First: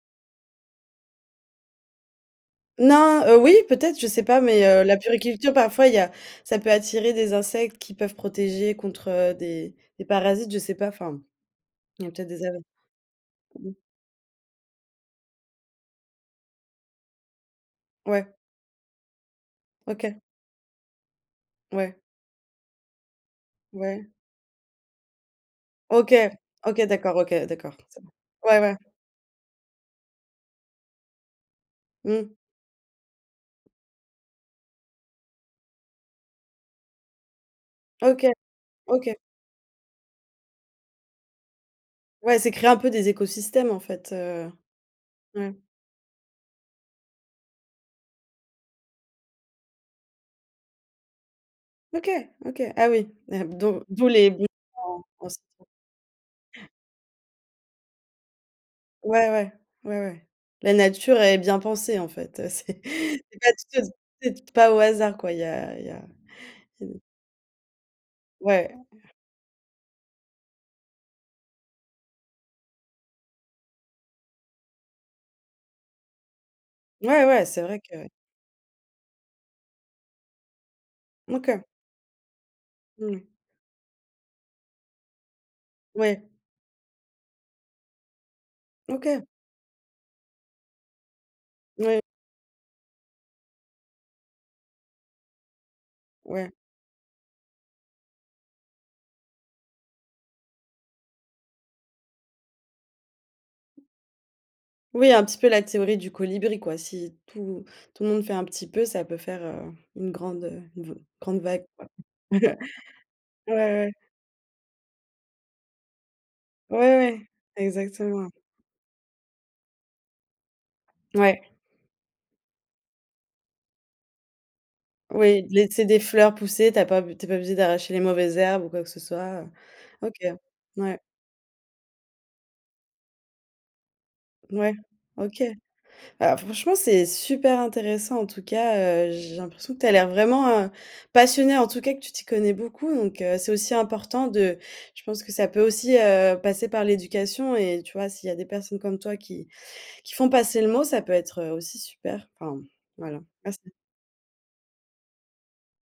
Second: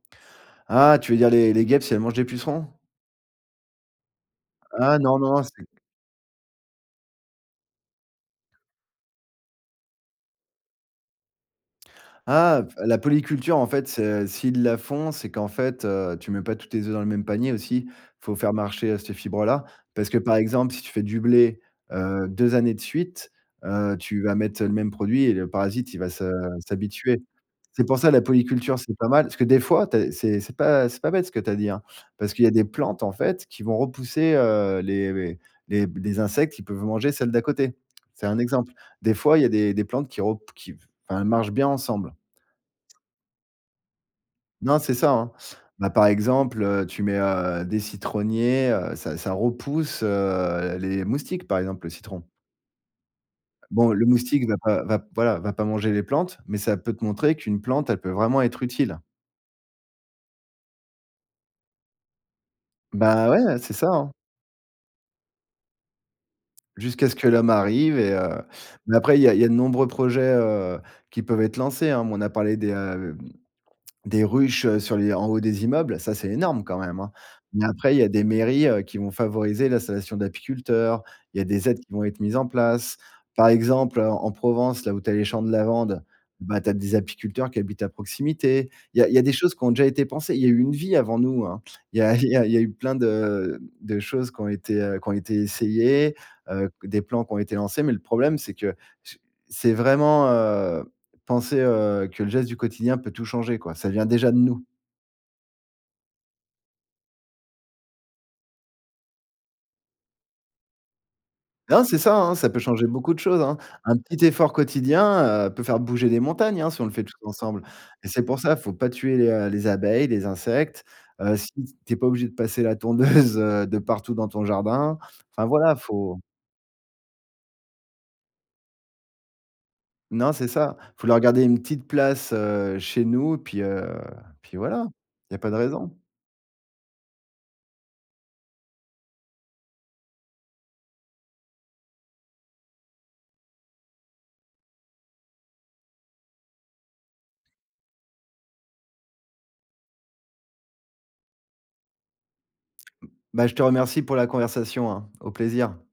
Ah, tu veux dire les les guêpes si elles mangent des pucerons? Non, heu, oui peut-être, je sais pas mais heu, la Ah non, non puériculture c'est parfois il y a ça peut attirer des insectes qui peuvent protéger contre, heu, des des parasites, je sais pas enfin. Il y a peut-être des a Ah la polyculture en ou. fait c'est, heu, s'ils la font c'est qu'en fait, heu, tu mets pas tous tes œufs dans le même panier aussi, il Ouais. faut faire marcher, heu, ces fibres là. Parce que OK. par exemple, si tu fais du blé, Ouais. heu, 2 années de suite, heu, Ouais. tu vas mettre le même produit et le parasite il va OK. se OK d'accord, s'habituer. OK, heu, d'accord, C'est pour c'est ça bon. la Ouais, ouais. polyculture c'est pas mal, parce que des fois tu as c'est c'est pas c'est pas bête ce que tu as dit hein, Mmh. parce qu'il y a des plantes en fait qui vont repousser, heu, les les les b les insectes, ils peuvent manger celles d'à côté. OK. C'est un exemple. Des OK. fois, il y a des des plantes qui repou qui, enfin elles marchent bien ensemble. Ouais, c'est créer un peu des écosystèmes en fait, heu, Non, c'est ça, hein. mmh. Bah, par exemple, heu, tu mets, heu, des citronniers, heu, ça ça repousse, heu, les moustiques, par exemple, le OK, citron. OK. Ah oui et dont Bon le d'où les moustique va pas va p voilà, va pas [unintelligible] manger les plantes, mais ça peut te montrer qu'une plante, elle peut vraiment être utile. Ouais, ouais. Ouais, ouais. La nature est bien pensée en fait, heu, c'est Bah c'est pas ouais, c'est quelque ça, chose hein. [unintelligible] pas au hasard quoi, il y a il y a, heu Jusqu'à ce que l'homme arrive et heu, Ouais. mais après, il y a il y a de nombreux projets, heu, qui peuvent être lancés, hein. On a parlé des, heu, des ruches sur les en haut des immeubles, ça, c'est énorme quand même, hein, Ouais, ouais c'est mais vrai après, que il y a des mairies heu, qui vont favoriser l'installation d'apiculteurs. Il y a OK. des aides qui vont être mises en place. Moui. Par exemple, en Provence, là où tu as les champs de lavande, Ouais. ben tu as des apiculteurs qui habitent à proximité. Il y a il y a OK. des choses qui ont déjà été pensées. Il y eu a une vie avant nous, hein. Il Ouais. y a il y a il y a eu plein de de choses qui ont été, heu, qui ont été essayées, Ouais. heu, des plans qui ont été lancés, mais le problème c'est que c'est vraiment, heu, penser, heu, que le geste du quotidien peut tout changer, quoi. Ça vient déjà de nous. Oui, un petit peu la théorie du colibri, quoi. Si tout tout le monde fait un petit peu, ça peut faire, heu, une grande, heu, v grande vague, Non quoi. c'est ça hein, ça peut changer beaucoup de choses, Ouais, hein. ouais. Un petit effort quotidien, heu, peut faire bouger des montagnes hein, Ouais si on le fait tous ouais. ensemble et c'est Exactement. pour ça, faut pas tuer les heu les abeilles, les insectes. Heu, Ouais. si tu es pas obligé de passer la tondeuse, heu, de partout dans ton jardin. Enfin Oui, voilà, laisser des faut fleurs pousser, tu as pas b tu es pas obligé d'arracher les mauvaises herbes ou quoi que ce soit, heu, OK. Non c'est ça, Ouais. faut leur garder une petite place, heu, chez nous puis, heu puis Ouais, voilà, il y a OK. pas de raison. Heu, franchement c'est super intéressant en tout cas, heu, j'ai l'impression que tu as l'air vraiment passionnée, en tout cas que tu t'y connais beaucoup donc heu, c'est aussi important de je pense que ça peut aussi, heu, passer par l'éducation et tu vois, s'il y a des personnes comme toi qui qui font passer le mot, ça peut être aussi super. Enfin m voilà. Bah je te Merci. remercie pour la conversation hein, au plaisir.